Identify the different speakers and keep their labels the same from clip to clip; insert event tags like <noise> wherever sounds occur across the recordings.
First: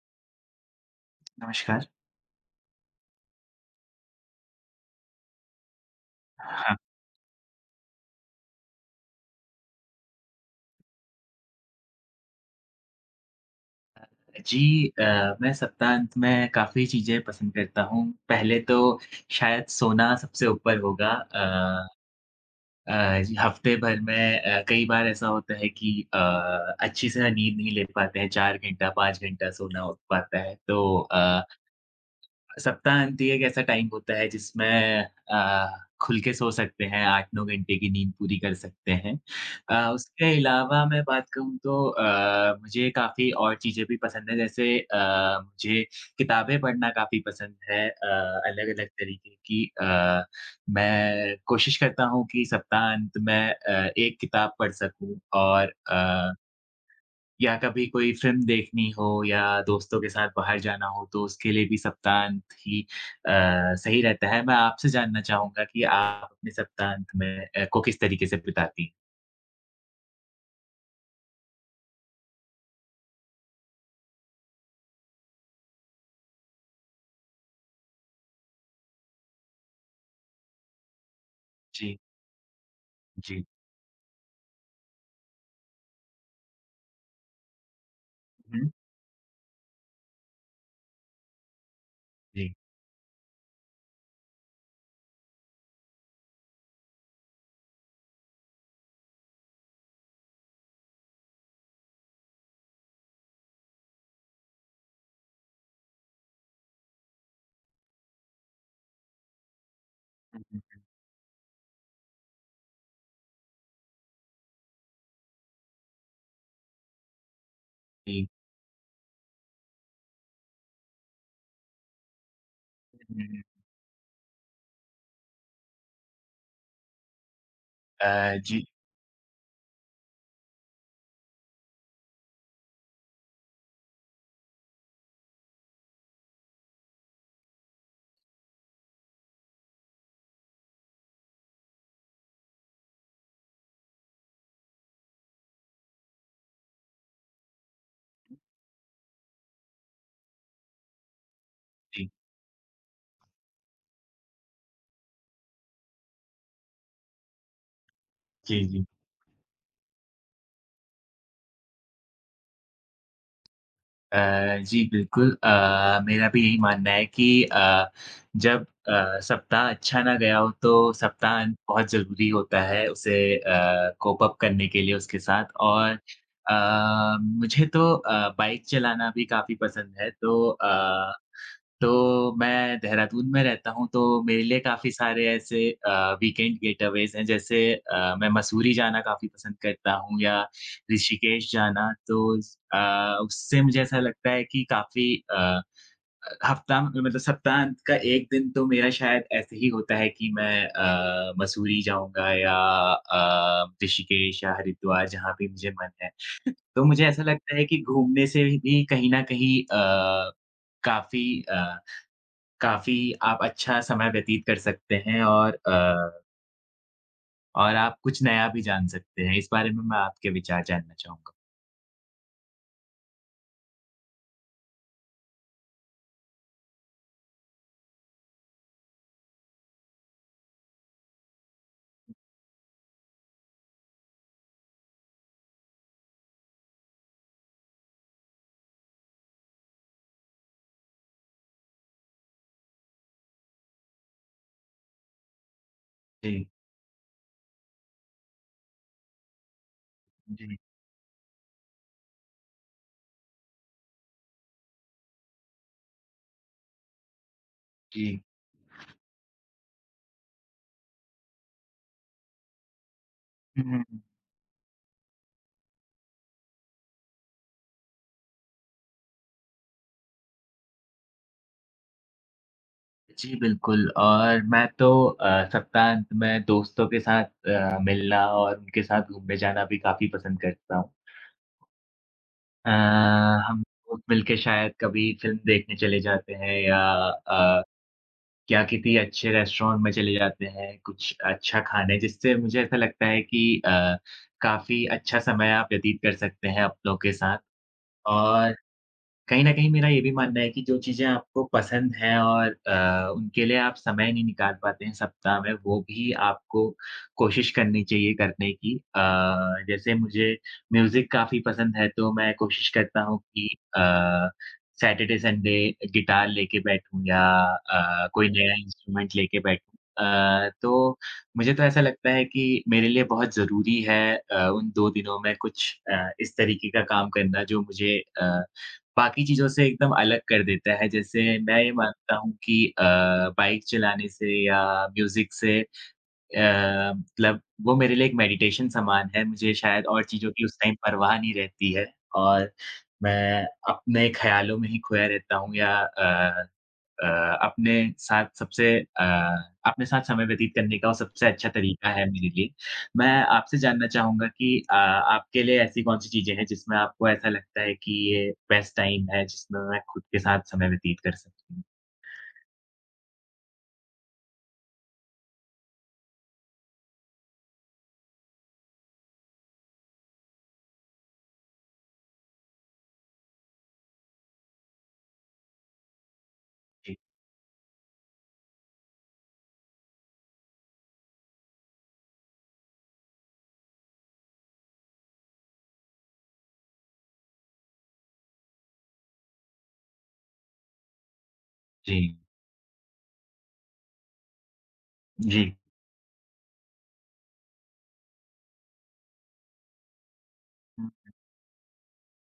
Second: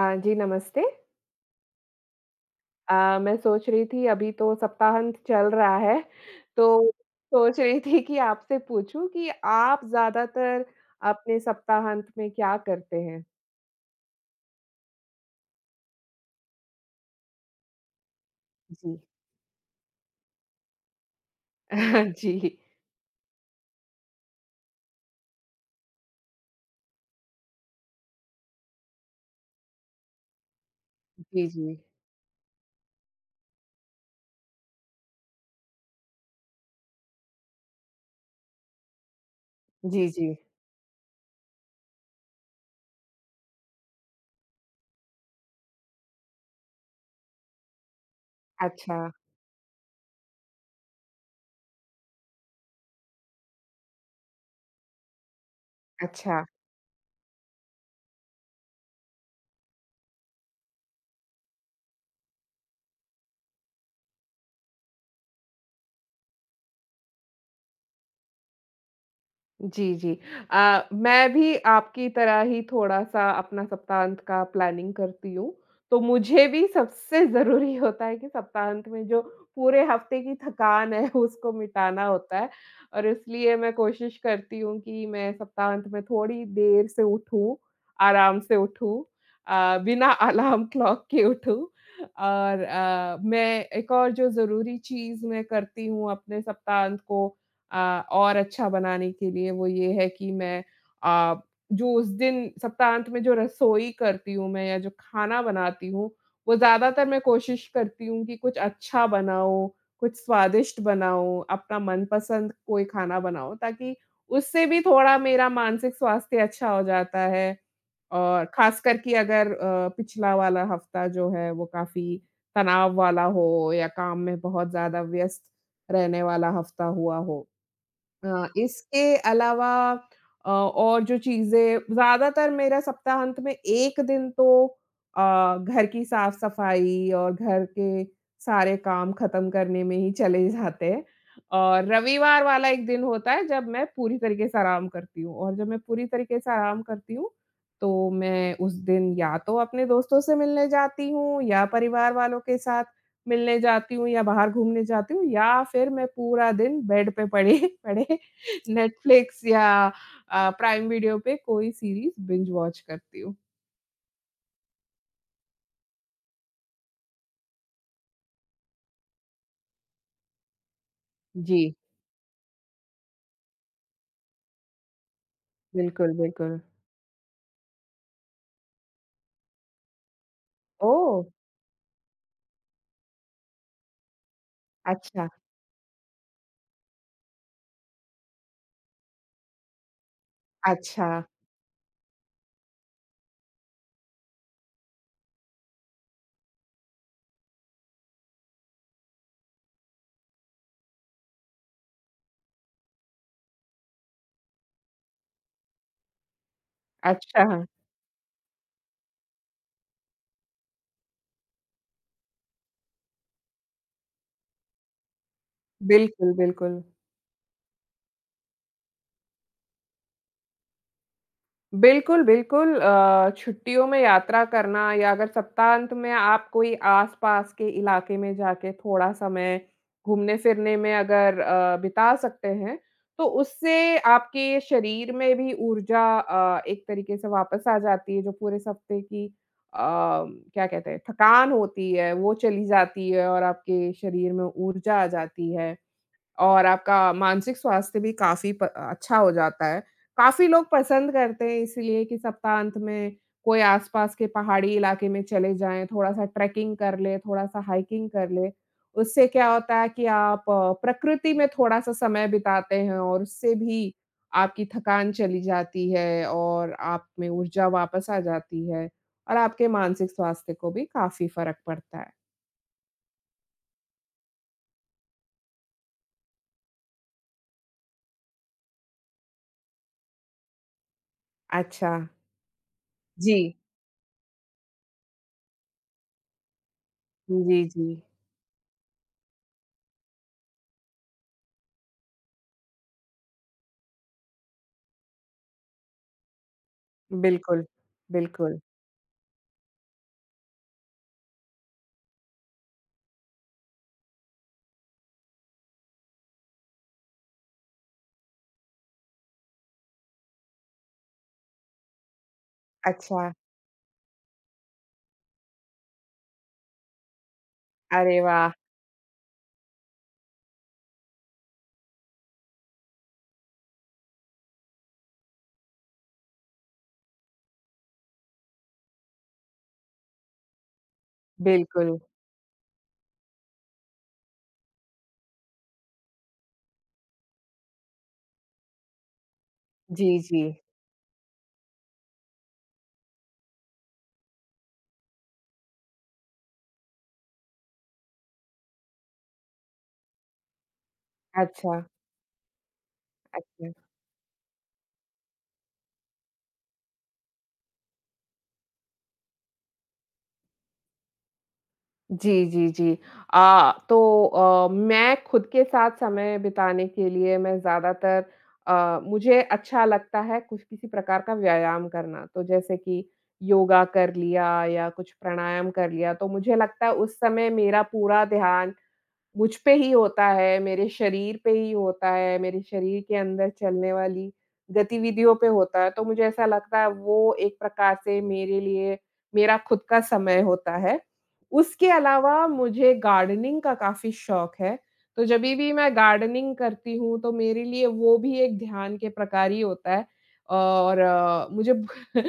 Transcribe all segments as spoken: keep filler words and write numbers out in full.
Speaker 1: अ, जी नमस्ते।
Speaker 2: नमस्कार।
Speaker 1: अ, मैं सोच रही थी अभी तो सप्ताहांत चल रहा है,
Speaker 2: हाँ,
Speaker 1: तो सोच रही थी कि आपसे पूछूँ कि आप ज़्यादातर अपने सप्ताहांत में क्या करते हैं?
Speaker 2: जी अ, मैं सप्ताहांत में काफ़ी चीज़ें पसंद करता हूँ। पहले तो
Speaker 1: जी।
Speaker 2: शायद सोना सबसे ऊपर होगा। अ
Speaker 1: <laughs> जी।
Speaker 2: अ, जी हफ़्ते भर में अ, कई बार ऐसा होता है कि अ, अच्छी से नींद नहीं ले पाते हैं, चार घंटा, पाँच घंटा सोना हो पाता है। तो अ
Speaker 1: जी, जी।
Speaker 2: सप्ताह अंत एक ऐसा टाइम होता है जिसमें अ, खुल के सो सकते हैं, आठ नौ घंटे की नींद पूरी कर सकते हैं। अ,
Speaker 1: जी, जी।
Speaker 2: उसके अलावा मैं बात कहूँ तो अ, मुझे काफ़ी और चीज़ें भी पसंद हैं, जैसे अ, मुझे किताबें पढ़ना काफ़ी पसंद है, अ, अलग-अलग
Speaker 1: अच्छा,
Speaker 2: तरीके की। अ, मैं कोशिश करता हूँ कि सप्ताह अंत में अ, एक किताब पढ़ सकूँ और अ
Speaker 1: अच्छा।
Speaker 2: या कभी कोई फ़िल्म देखनी हो या दोस्तों के साथ बाहर जाना हो, तो उसके लिए भी सप्ताहांत ही अ, सही रहता है। मैं आपसे जानना चाहूँगा कि आप अपने सप्ताहांत में अ, को किस तरीके से बिताती हैं?
Speaker 1: जी, जी। अ, मैं भी आपकी तरह ही थोड़ा-सा अपना सप्ताहांत का प्लानिंग करती हूँ। तो मुझे भी सबसे ज़रूरी होता है कि सप्ताहांत में जो पूरे हफ़्ते की थकान है उसको
Speaker 2: जी।
Speaker 1: मिटाना होता है और
Speaker 2: जी।
Speaker 1: इसलिए मैं कोशिश करती हूँ कि मैं सप्ताहांत में थोड़ी देर से उठूँ, आराम से
Speaker 2: हुँ।
Speaker 1: उठूँ, अ, बिना अलार्म क्लॉक के उठूँ
Speaker 2: जी।
Speaker 1: और अ, मैं एक और जो ज़रूरी चीज़ मैं करती हूँ अपने सप्ताहांत को अ, और अच्छा बनाने के लिए वो ये है कि मैं अ, जो उस दिन सप्ताहांत में जो रसोई करती हूँ मैं या जो खाना बनाती हूँ, वो ज़्यादातर मैं कोशिश करती हूँ कि कुछ अच्छा बनाऊँ, कुछ
Speaker 2: हुँ, हुँ।
Speaker 1: स्वादिष्ट बनाऊँ, अपना मनपसंद कोई खाना बनाऊँ ताकि उससे भी थोड़ा मेरा मानसिक स्वास्थ्य अच्छा हो जाता है।
Speaker 2: जी।
Speaker 1: और ख़ासकर कि अगर अ, पिछला वाला हफ़्ता जो है वो काफ़ी तनाव
Speaker 2: हुँ,
Speaker 1: वाला
Speaker 2: हुँ, हुँ।
Speaker 1: हो या काम में बहुत ज़्यादा व्यस्त रहने वाला हफ़्ता हुआ हो।
Speaker 2: अ,
Speaker 1: अ,
Speaker 2: जी,
Speaker 1: इसके अलावा अ, और जो चीज़ें ज़्यादातर मेरा सप्ताहांत में एक दिन तो अ, घर की साफ-सफाई और घर के सारे काम ख़त्म करने में ही चले जाते हैं और रविवार वाला एक दिन होता है जब मैं पूरी तरीके से आराम करती हूँ और जब मैं पूरी तरीके से आराम करती हूँ, तो मैं उस दिन या तो अपने दोस्तों से मिलने जाती हूँ या
Speaker 2: जी।
Speaker 1: परिवार वालों के साथ मिलने जाती हूँ या बाहर घूमने जाती हूँ या फिर मैं पूरा दिन बेड पे पड़े <laughs> पड़े
Speaker 2: जी, जी।
Speaker 1: नेटफ्लिक्स या अ, प्राइम वीडियो पे कोई सीरीज़ बिंज वॉच करती हूँ।
Speaker 2: अ, जी, बिल्कुल। अ, मेरा भी यही मानना है कि अ, जब अ, सप्ताह अच्छा ना गया हो, तो सप्ताह अंत
Speaker 1: जी,
Speaker 2: बहुत ज़रूरी होता है उसे अ, कोप अप करने के लिए उसके साथ। और
Speaker 1: बिल्कुल, बिल्कुल।
Speaker 2: अ, मुझे तो अ, बाइक चलाना भी काफ़ी पसंद है, तो अ
Speaker 1: ओह!
Speaker 2: तो मैं देहरादून में रहता हूँ, तो मेरे लिए काफ़ी
Speaker 1: अच्छा,
Speaker 2: सारे ऐसे अ, वीकेंड गेटअवेज़ हैं, जैसे अ, मैं मसूरी जाना काफ़ी पसंद करता हूँ या
Speaker 1: अच्छा,
Speaker 2: ऋषिकेश जाना। तो स अ, उससे मुझे ऐसा लगता है कि काफ़ी अ, हफ़्ता मतलब सप्ताहांत का एक दिन तो मेरा शायद ऐसे ही होता है कि मैं अ, मसूरी जाऊँगा या अ, ऋषिकेश या हरिद्वार, जहाँ भी मुझे मन है। तो मुझे ऐसा
Speaker 1: अच्छा।
Speaker 2: लगता है कि घूमने से भी कहीं न कहीं अ, काफ़ी अ काफ़ी आप अच्छा समय व्यतीत कर सकते हैं और अ,
Speaker 1: बिल्कुल, बिल्कुल।
Speaker 2: और आप कुछ नया भी जान सकते हैं। इस बारे में मैं आपके विचार जानना चाहूँगा?
Speaker 1: बिल्कुल, बिल्कुल, अ, छुट्टियों में यात्रा करना या अगर सप्ताहांत में आप कोई आस-पास के इलाके में जाके थोड़ा समय घूमने-फिरने में अगर अ, बिता सकते हैं, तो उससे आपके शरीर में भी ऊर्जा, अ, एक तरीके से वापस आ जाती है, जो पूरे हफ्ते की, अ, क्या कहते हैं, थकान होती है, वो चली जाती है और आपके शरीर में ऊर्जा आ जाती है।
Speaker 2: जी,
Speaker 1: और आपका मानसिक स्वास्थ्य भी काफ़ी प अच्छा हो जाता है। काफ़ी
Speaker 2: जी,
Speaker 1: लोग पसंद करते हैं इसीलिए कि सप्ताहांत में कोई आस-पास के पहाड़ी इलाके में चले जाएँ, थोड़ा-सा ट्रैकिंग कर लें, थोड़ा-सा हाइकिंग
Speaker 2: जी।
Speaker 1: कर लें। उससे क्या होता है कि आप अ, प्रकृति में थोड़ा-सा समय बिताते हैं और उससे
Speaker 2: हुँ, हुँ,
Speaker 1: भी
Speaker 2: हुँ।
Speaker 1: आपकी थकान चली जाती है और आप में ऊर्जा वापस आ जाती है और आपके मानसिक स्वास्थ्य को भी काफ़ी फ़र्क पड़ता है।
Speaker 2: जी, बिल्कुल। और मैं तो अ, सप्ताहांत में दोस्तों के साथ अ, मिलना और उनके साथ घूमने जाना भी काफ़ी पसंद करता हूँ।
Speaker 1: अच्छा।
Speaker 2: अ,
Speaker 1: जी।
Speaker 2: हम लोग मिलके शायद कभी फ़िल्म देखने चले जाते हैं या
Speaker 1: जी,
Speaker 2: अ
Speaker 1: जी।
Speaker 2: क्या किसी अच्छे रेस्टोरेंट में चले जाते हैं, कुछ अच्छा खाने, जिससे मुझे ऐसा लगता है कि अ, काफ़ी अच्छा समय आप व्यतीत कर सकते हैं अपनों के साथ।
Speaker 1: बिल्कुल,
Speaker 2: और
Speaker 1: बिल्कुल।
Speaker 2: कहीं न कहीं मेरा ये भी मानना है कि जो चीज़ें आपको पसंद हैं और अ, उनके लिए आप समय नहीं निकाल पाते हैं सप्ताह में, वो भी आपको कोशिश करनी चाहिए करने की। अ, जैसे मुझे म्यूज़िक काफ़ी पसंद है, तो मैं कोशिश करता हूँ
Speaker 1: अच्छा,
Speaker 2: कि अ, सैटरडे, संडे गिटार लेके बैठूँ या अ,
Speaker 1: अरे
Speaker 2: कोई
Speaker 1: वाह!
Speaker 2: नया इंस्ट्रूमेंट लेके बैठूँ। अ, तो मुझे तो ऐसा लगता है कि मेरे लिए बहुत ज़रूरी है अ, उन दो दिनों में कुछ अ, इस तरीके का काम करना जो मुझे अ बाकी चीज़ों से एकदम अलग कर देता है। जैसे मैं ये
Speaker 1: बिल्कुल।
Speaker 2: मानता हूँ कि अ, बाइक चलाने से या म्यूज़िक से अ, मतलब वो मेरे लिए एक मेडिटेशन समान है। मुझे शायद और
Speaker 1: जी,
Speaker 2: चीज़ों
Speaker 1: जी।
Speaker 2: की उस टाइम परवाह नहीं रहती है, और मैं अपने ख़्यालों में ही खोया रहता हूँ। या अ अ, अपने साथ सबसे अ, अपने साथ समय व्यतीत करने का वो सबसे अच्छा
Speaker 1: अच्छा,
Speaker 2: तरीका है मेरे लिए। मैं आपसे
Speaker 1: अच्छा।
Speaker 2: जानना चाहूँगा कि अ, आपके लिए ऐसी कौन-सी चीज़ें हैं जिसमें आपको ऐसा लगता है कि ये बेस्ट टाइम है, जिसमें मैं खुद के साथ समय व्यतीत कर सकती हूँ?
Speaker 1: जी, जी, जी। अ, तो अ, मैं खुद के साथ समय बिताने के लिए मैं ज़्यादातर, अ, मुझे अच्छा लगता है कुछ किसी प्रकार का व्यायाम करना। तो जैसे कि योगा कर लिया या कुछ प्राणायाम कर लिया, तो मुझे लगता है
Speaker 2: जी,
Speaker 1: उस समय मेरा पूरा ध्यान मुझ पे ही होता है, मेरे शरीर पे ही होता है, मेरे शरीर के अंदर चलने वाली गतिविधियों पे होता है, तो मुझे ऐसा लगता है वो एक प्रकार से मेरे लिए मेरा खुद का समय होता है। उसके
Speaker 2: जी,
Speaker 1: अलावा मुझे गार्डनिंग का काफ़ी शौक है, तो
Speaker 2: जी।
Speaker 1: जभी भी मैं गार्डनिंग करती हूँ तो मेरे लिए वो भी एक ध्यान के प्रकार ही होता है
Speaker 2: हुँ,
Speaker 1: और अ, मुझे ब- <laughs>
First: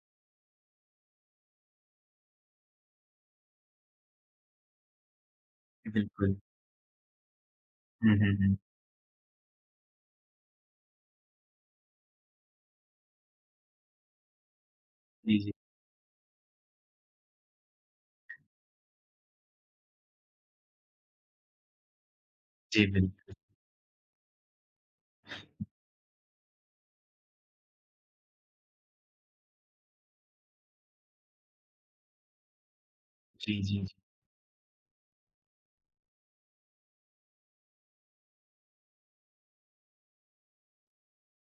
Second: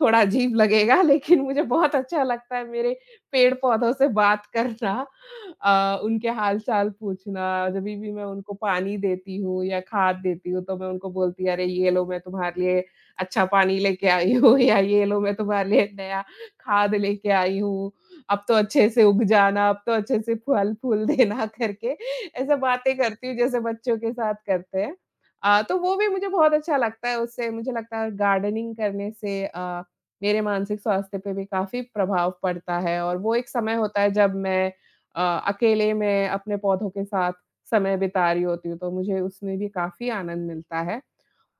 Speaker 1: थोड़ा अजीब लगेगा लेकिन मुझे बहुत अच्छा लगता है मेरे पेड़-पौधों से बात करना, अ, उनके
Speaker 2: बिल्कुल।
Speaker 1: हाल-चाल पूछना, जभी भी
Speaker 2: हुँ,
Speaker 1: मैं
Speaker 2: हुँ,
Speaker 1: उनको
Speaker 2: हुँ।
Speaker 1: पानी देती हूँ या खाद देती हूँ, तो मैं उनको बोलती हूँ, "अरे! ये लो मैं तुम्हारे लिए अच्छा पानी लेके आई हूँ <laughs> या ये लो मैं
Speaker 2: जी, जी।
Speaker 1: तुम्हारे लिए नया खाद लेके आई हूँ। अब तो अच्छे से उग जाना, अब तो अच्छे से फल-फूल देना" <laughs> करके ऐसा
Speaker 2: जी,
Speaker 1: बातें करती
Speaker 2: बिल्कुल।
Speaker 1: हूँ जैसे बच्चों के साथ करते हैं। अ, तो वो भी मुझे बहुत अच्छा लगता है उससे मुझे लगता है गार्डनिंग करने से अ, मेरे मानसिक स्वास्थ्य पे भी काफ़ी प्रभाव पड़ता है और वो एक
Speaker 2: जी,
Speaker 1: समय
Speaker 2: जी, जी,
Speaker 1: होता है जब मैं अ, अकेले मैं अपने पौधों के साथ समय बिता रही होती हूँ, तो मुझे उसमें भी काफ़ी आनंद मिलता है।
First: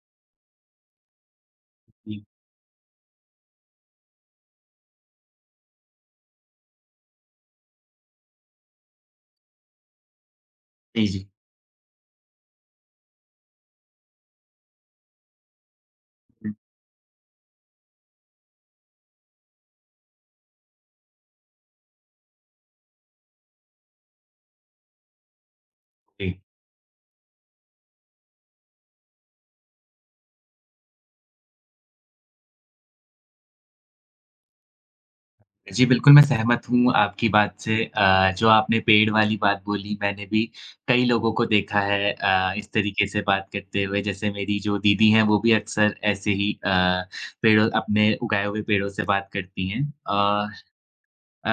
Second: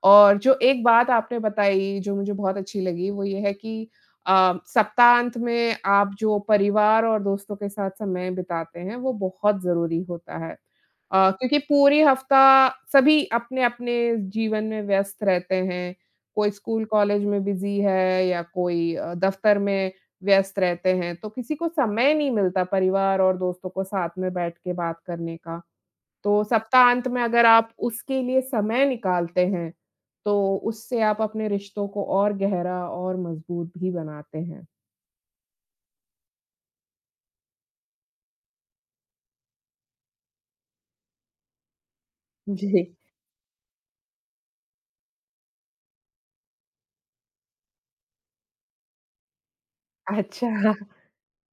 Speaker 1: और जो एक बात आपने बताई जो
Speaker 2: जी।
Speaker 1: मुझे बहुत अच्छी लगी वो ये है कि अ, सप्ताहांत में आप जो परिवार और दोस्तों के साथ समय बिताते हैं वो बहुत ज़रूरी होता है।
Speaker 2: जी, जी।
Speaker 1: अ, क्योंकि पूरी हफ्ता सभी अपने-अपने जीवन में व्यस्त रहते हैं, कोई
Speaker 2: हुँ,
Speaker 1: स्कूल कॉलेज में बिज़ी है या कोई अ, दफ्तर में व्यस्त रहते हैं, तो किसी को समय नहीं मिलता परिवार और दोस्तों को साथ में बैठ के बात करने का।
Speaker 2: जी।
Speaker 1: तो सप्ताहांत में अगर आप उसके लिए समय निकालते हैं, तो उससे आप अपने रिश्तों को और गहरा और मज़बूत भी बनाते हैं।
Speaker 2: जी, बिल्कुल, मैं सहमत हूँ आपकी बात से। अ, जो आपने पेड़ वाली बात बोली, मैंने भी कई लोगों को देखा है अ, इस
Speaker 1: जी।
Speaker 2: तरीके से बात करते हुए। जैसे मेरी जो दीदी हैं, वो भी अक्सर ऐसे ही अ, पेड़ों अपने उगाए हुए पेड़ों से बात करती हैं। अ
Speaker 1: अच्छा,
Speaker 2: अ,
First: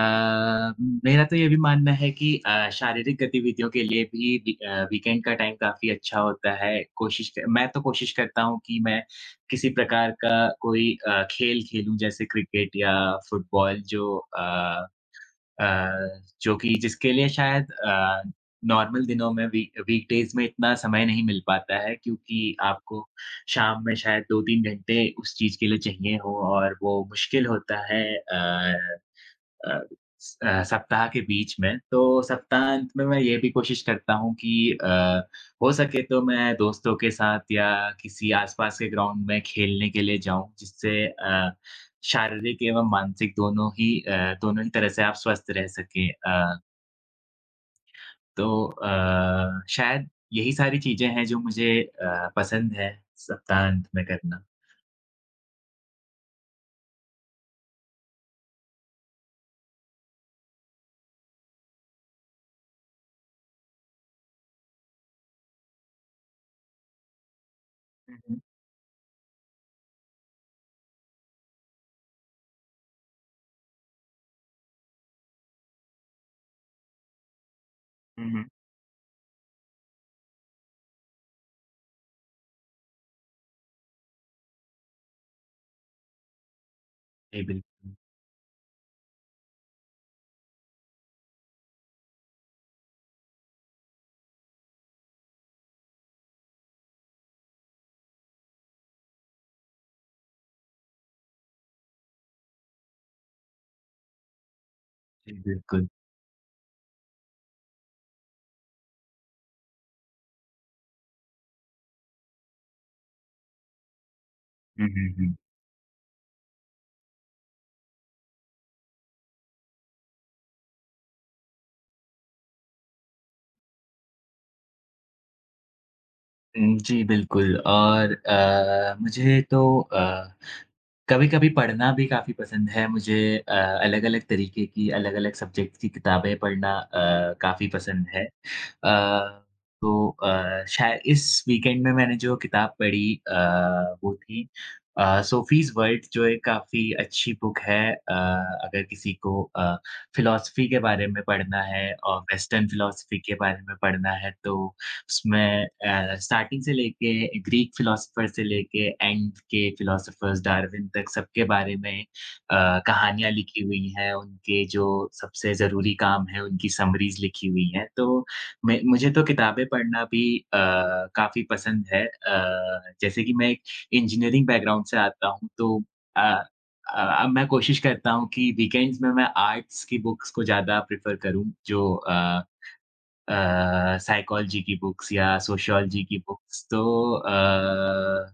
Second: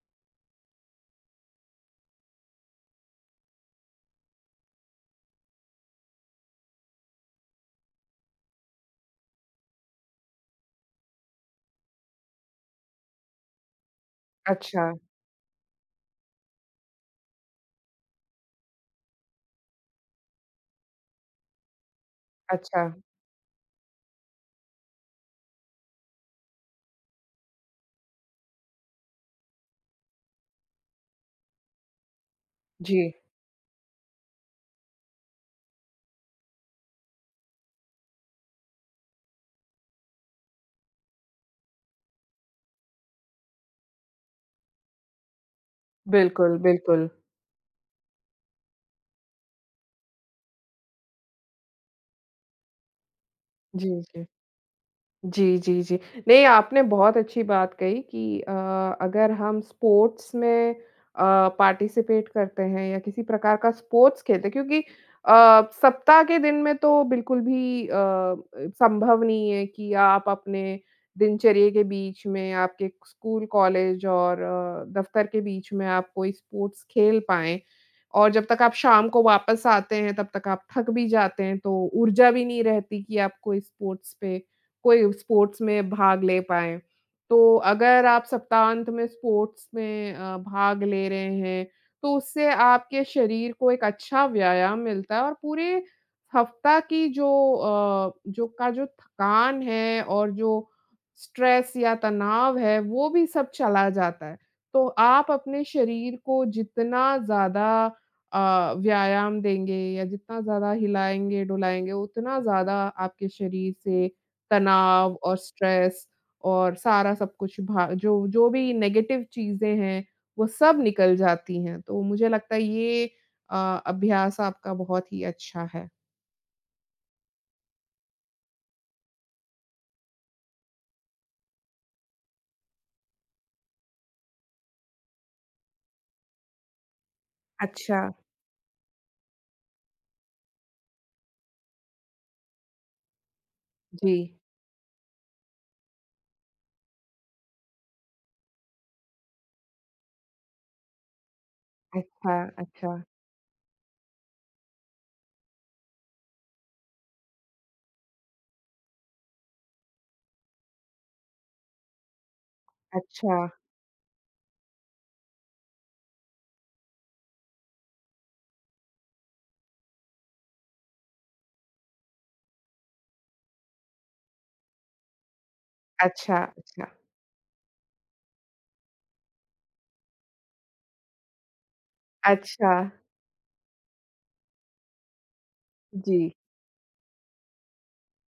Speaker 2: मेरा तो ये भी मानना है कि अ, शारीरिक गतिविधियों के लिए भी वी अ, वीकेंड का टाइम काफ़ी अच्छा होता है। कोशिश क मैं तो कोशिश करता हूँ कि मैं किसी प्रकार का कोई अ, खेल खेलूँ, जैसे क्रिकेट या फुटबॉल, जो अ
Speaker 1: अच्छा,
Speaker 2: अ, जो कि जिसके लिए शायद अ, नॉर्मल दिनों में वी वीकडेज़ में इतना समय नहीं मिल पाता है, क्योंकि
Speaker 1: अच्छा।
Speaker 2: आपको शाम में शायद दो तीन घंटे उस चीज़ के लिए चाहिए हो और वो मुश्किल होता है। अ अ, स अ, सप्ताह के बीच में, तो सप्ताहांत
Speaker 1: जी,
Speaker 2: में मैं ये भी कोशिश करता हूँ कि अ, हो सके तो मैं दोस्तों के साथ या किसी आस-पास के ग्राउंड में खेलने के लिए जाऊँ, जिससे अ, शारीरिक एवं मानसिक दोनों ही अ, दोनों ही तरह से आप स्वस्थ रह सकें।
Speaker 1: बिल्कुल,
Speaker 2: अ,
Speaker 1: बिल्कुल।
Speaker 2: तो अ, शायद यही सारी चीज़ें हैं जो मुझे अ, पसंद है सप्ताहांत
Speaker 1: जी,
Speaker 2: में
Speaker 1: जी।
Speaker 2: करना।
Speaker 1: जी, जी, जी। नहीं, आपने बहुत अच्छी बात कही कि अ, अगर हम स्पोर्ट्स में अ, पार्टिसिपेट करते हैं या किसी प्रकार का स्पोर्ट्स खेलते हैं क्योंकि अ, सप्ताह के दिन में तो बिल्कुल भी अ,
Speaker 2: हुँ, हुँ।
Speaker 1: संभव नहीं है कि आप अपने दिनचर्या के बीच में, आपके स्कूल, कॉलेज और अ, दफ़्तर के बीच में आप कोई स्पोर्ट्स खेल पाएँ।
Speaker 2: हुँ,
Speaker 1: और जब
Speaker 2: हुँ।
Speaker 1: तक आप शाम को वापस आते हैं, तब तक आप थक भी जाते हैं, तो ऊर्जा भी नहीं रहती कि आप कोई स्पोर्ट्स पे कोई स्पोर्ट्स में भाग ले पाएँ।
Speaker 2: जी,
Speaker 1: तो
Speaker 2: बिल्कुल।
Speaker 1: अगर आप सप्ताहांत में स्पोर्ट्स में अ, भाग ले रहे हैं, तो उससे आपके शरीर को एक अच्छा व्यायाम मिलता है और पूरे हफ्ता की जो अ, जो का जो थकान है और जो स्ट्रेस या तनाव है, वो भी सब चला जाता है। तो आप
Speaker 2: जी,
Speaker 1: अपने
Speaker 2: बिल्कुल।
Speaker 1: शरीर को जितना ज़्यादा अ, व्यायाम देंगे या जितना ज़्यादा हिलाएँगे-डुलाएँगे, उतना ज़्यादा आपके शरीर से
Speaker 2: हुँ, हुँ,
Speaker 1: तनाव
Speaker 2: हुँ।
Speaker 1: और स्ट्रेस और सारा सब कुछ भा जो जो भी नेगेटिव चीज़ें हैं, वो सब निकल जाती हैं। तो मुझे लगता है ये अ, अभ्यास आपका बहुत ही अच्छा है।
Speaker 2: हुँ, जी, बिल्कुल। और अ, मुझे तो अ, कभी-कभी पढ़ना भी काफ़ी पसंद है। मुझे अ, अलग-अलग तरीके की, अलग-अलग सब्जेक्ट की किताबें पढ़ना अ, काफ़ी
Speaker 1: अच्छा।
Speaker 2: पसंद है। अ, तो अ, शाय इस वीकेंड में मैंने जो किताब पढ़ी अ,
Speaker 1: जी।
Speaker 2: वो थी अ, सोफीज़ वर्ल्ड, जो एक काफ़ी अच्छी बुक है। अ, अगर किसी को अ, फ़िलॉसफ़ी के बारे में पढ़ना है और
Speaker 1: अच्छा,
Speaker 2: वेस्टर्न
Speaker 1: अच्छा,
Speaker 2: फ़िलॉसफ़ी के बारे में पढ़ना है, तो उसमें अ, स्टार्टिंग से लेके ग्रीक फिलॉसफर से लेके एंड के फिलॉसफर्स डार्विन तक सबके बारे में अ, कहानियाँ
Speaker 1: अच्छा,
Speaker 2: लिखी हुई हैं, उनके जो सबसे ज़रूरी काम है उनकी समरीज़ लिखी हुई हैं। तो मैं मुझे तो किताबें पढ़ना भी अ, काफ़ी पसंद है। अ, जैसे कि मैं एक इंजीनियरिंग बैकग्राउंड से आता हूँ, तो अ
Speaker 1: अच्छा, अच्छा,
Speaker 2: अ, अब मैं कोशिश करता हूँ कि वीकेंड्स में मैं आर्ट्स की बुक्स को ज़्यादा प्रेफ़र करूँ, जो अ
Speaker 1: अच्छा।
Speaker 2: अ, साइकोलॉजी की बुक्स या सोशियोलॉजी की
Speaker 1: जी,
Speaker 2: बुक्स। तो अ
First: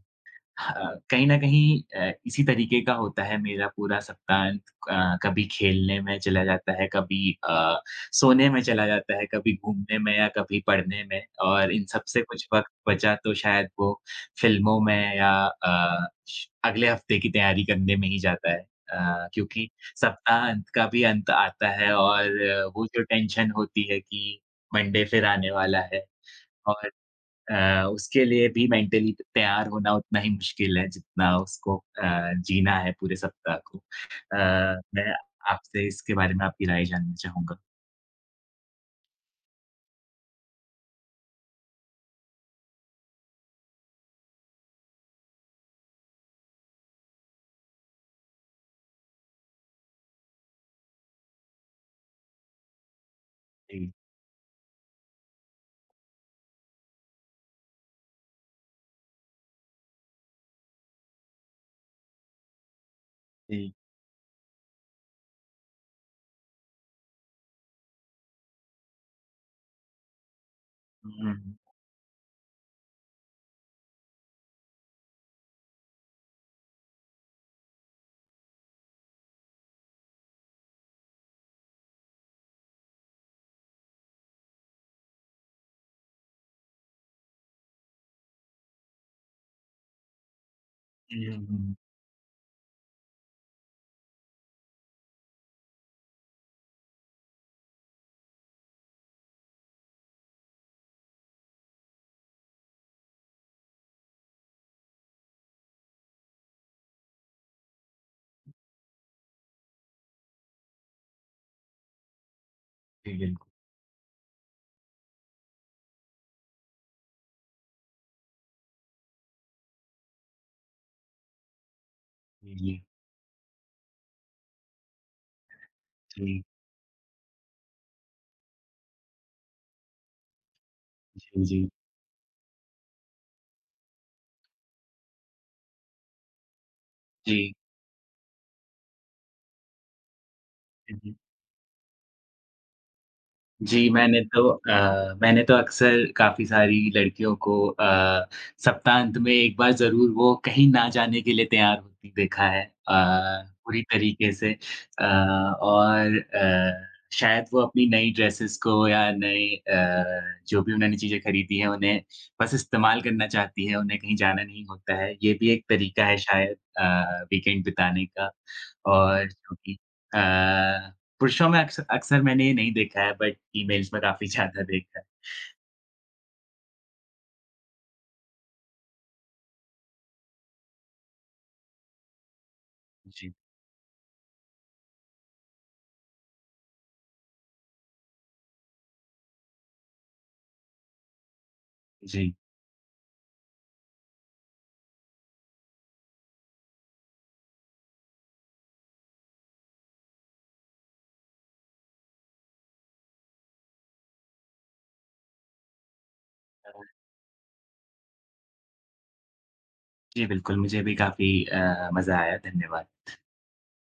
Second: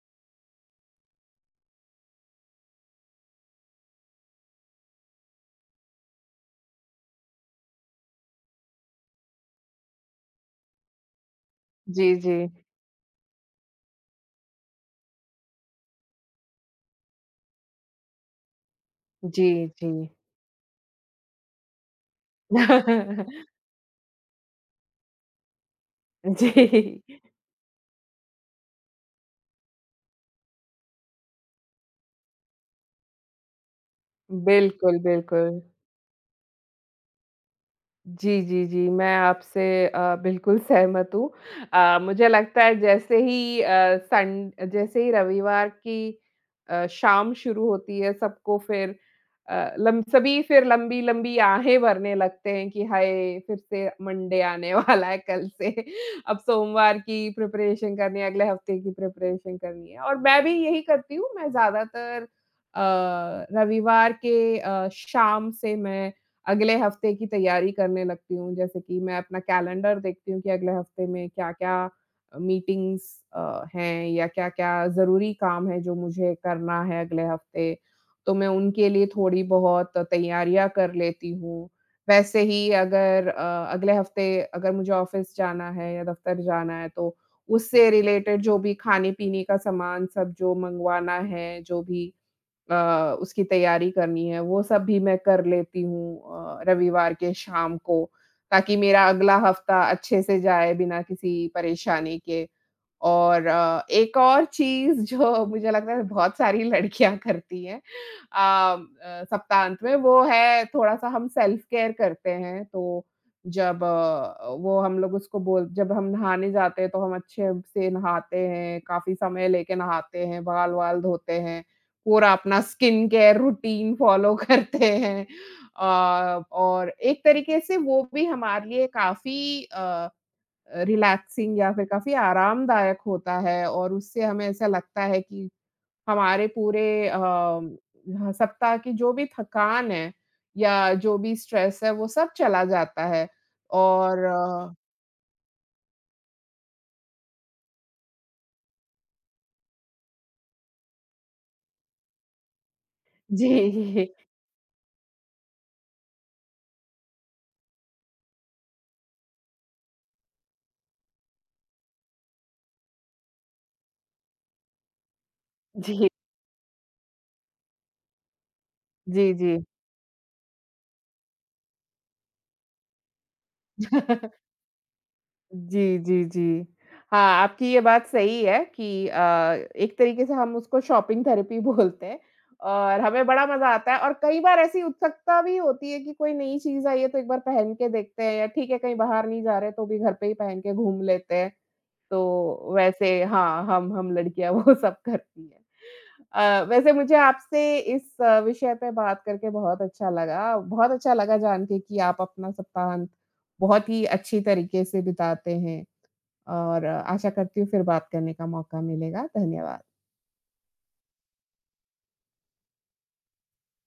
Speaker 2: हाँ, कहीं न कहीं अ, इसी तरीके का होता है मेरा पूरा सप्ताहांत। अ, कभी खेलने में चला जाता है, कभी अ, सोने में चला जाता है, कभी घूमने में या कभी पढ़ने में। और इन सब
Speaker 1: जी,
Speaker 2: से
Speaker 1: जी,
Speaker 2: कुछ वक़्त बचा तो शायद वो फ़िल्मों में या अ, श अगले हफ़्ते की तैयारी करने में ही जाता है। अ,
Speaker 1: जी,
Speaker 2: क्योंकि
Speaker 1: जी।
Speaker 2: सप्ताहांत का भी अंत आता है, और अ, वो जो
Speaker 1: <laughs>
Speaker 2: टेंशन होती है कि मंडे फिर आने वाला है, और
Speaker 1: जी,
Speaker 2: अ, उसके लिए भी मेंटली तैयार होना उतना ही मुश्किल है जितना उसको अ, जीना है पूरे सप्ताह को। अ,
Speaker 1: बिल्कुल,
Speaker 2: मैं
Speaker 1: बिल्कुल।
Speaker 2: आपसे इसके बारे में आपकी राय जानना चाहूँगा?
Speaker 1: जी, जी, जी। मैं आपसे अ, बिल्कुल <laughs> सहमत हूँ। अ, मुझे लगता है जैसे ही अ, सन जैसे ही रविवार की अ, शाम शुरू होती है सबको फिर अ, लम सभी फिर लंबी-लंबी आहें भरने लगते हैं कि हाय! फिर से
Speaker 2: जी,
Speaker 1: मंडे आने <laughs> वाला है कल से। <laughs> अब सोमवार की प्रिपरेशन करनी है, अगले हफ्ते की प्रिपरेशन करनी है और मैं भी यही करती हूँ। मैं ज़्यादातर अ,
Speaker 2: जी।
Speaker 1: रविवार के अ, शाम से मैं अगले हफ्ते की तैयारी करने लगती हूँ, जैसे कि मैं अपना कैलेंडर देखती हूँ कि अगले हफ्ते
Speaker 2: हुँ,
Speaker 1: में
Speaker 2: हुँ, हुँ,
Speaker 1: क्या-क्या अ, मीटिंग्स अ, हैं या क्या-क्या ज़रूरी काम है जो मुझे करना है अगले हफ्ते। तो मैं उनके लिए थोड़ी बहुत तैयारियाँ कर लेती हूँ। वैसे ही अगर अ, अगले हफ्ते अगर मुझे ऑफ़िस जाना है या दफ़्तर जाना है तो उससे रिलेटेड जो भी खाने-पीने का सामान सब जो मँगवाना
Speaker 2: हुँ, हुँ,
Speaker 1: है,
Speaker 2: हुँ।
Speaker 1: जो भी अ, उसकी तैयारी करनी है, वो सब भी मैं कर लेती हूँ अ, रविवार के शाम को, ताकि मेरा अगला हफ्ता अच्छे से जाए बिना किसी परेशानी के। और अ, एक और चीज़ <laughs> जो मुझे लगता है बहुत सारी लड़कियाँ करती हैं अ अ, सप्ताहांत में, वो है थोड़ा-सा हम सेल्फ केयर करते हैं, तो
Speaker 2: जी, बिल्कुल।
Speaker 1: जब अ, वो हम लोग उसको बोल जब हम नहाने जाते हैं, तो हम अच्छे से नहाते हैं, काफ़ी समय लेके नहाते हैं, बाल-वाल धोते हैं। पूरा
Speaker 2: जी,
Speaker 1: अपना
Speaker 2: जी।
Speaker 1: स्किन केयर रूटीन फ़ॉलो <laughs> करते हैं। अ, और एक तरीके से वो भी हमारे लिए काफ़ी अ,
Speaker 2: जी,
Speaker 1: रिलैक्सिंग
Speaker 2: जी।
Speaker 1: या फिर काफ़ी आरामदायक होता है और उससे हमें ऐसा लगता है कि हमारे पूरे अ, ह सप्ताह की जो भी थकान है या
Speaker 2: जी।
Speaker 1: जो भी स्ट्रेस है वो सब चला जाता है
Speaker 2: जी, मैंने
Speaker 1: और
Speaker 2: तो
Speaker 1: आ,
Speaker 2: अ, मैंने तो अक्सर काफ़ी सारी लड़कियों को अ, सप्ताहांत में एक बार ज़रूर वो कहीं ना जाने के लिए तैयार होती देखा है, अ, पूरी
Speaker 1: जी, <laughs>
Speaker 2: तरीके से अ, और अ, शायद वो अपनी नई ड्रेसेस को या नए अ, जो भी उन्होंने चीज़ें खरीदी हैं, उन्हें बस इस्तेमाल करना चाहती हैं, उन्हें कहीं जाना नहीं होता है। ये भी एक
Speaker 1: जी,
Speaker 2: तरीका
Speaker 1: जी,
Speaker 2: है शायद अ, वीकेंड बिताने का। और
Speaker 1: जी,
Speaker 2: जो
Speaker 1: जी।
Speaker 2: कि अ पुरुषों में अक्स अक्सर मैंने ये नहीं देखा है, बट फ़ीमेल्स में काफ़ी ज़्यादा देखा है।
Speaker 1: जी, जी, जी। हाँ, आपकी ये बात सही है कि अ, एक तरीके से हम उसको शॉपिंग थेरेपी <laughs> बोलते हैं और हमें
Speaker 2: जी,
Speaker 1: बड़ा मज़ा आता है और कई बार ऐसी उत्सुकता भी होती है कि कोई नई चीज़ आई है तो एक बार पहन के देखते हैं या ठीक है कहीं बाहर नहीं जा रहे तो भी घर पे ही पहन के घूम लेते हैं।
Speaker 2: जी।
Speaker 1: तो वैसे हाँ, हम हम लड़कियाँ <laughs> वो सब करती हैं। अ, वैसे मुझे आपसे इस अ, विषय पे बात करके बहुत अच्छा लगा। बहुत अच्छा लगा जान के कि आप अपना सप्ताहांत बहुत ही अच्छी तरीके से बिताते हैं और अ, आशा करती हूँ फिर बात करने का मौका मिलेगा। धन्यवाद।
Speaker 2: जी, बिल्कुल, मुझे भी काफ़ी अ, मज़ा आया, धन्यवाद।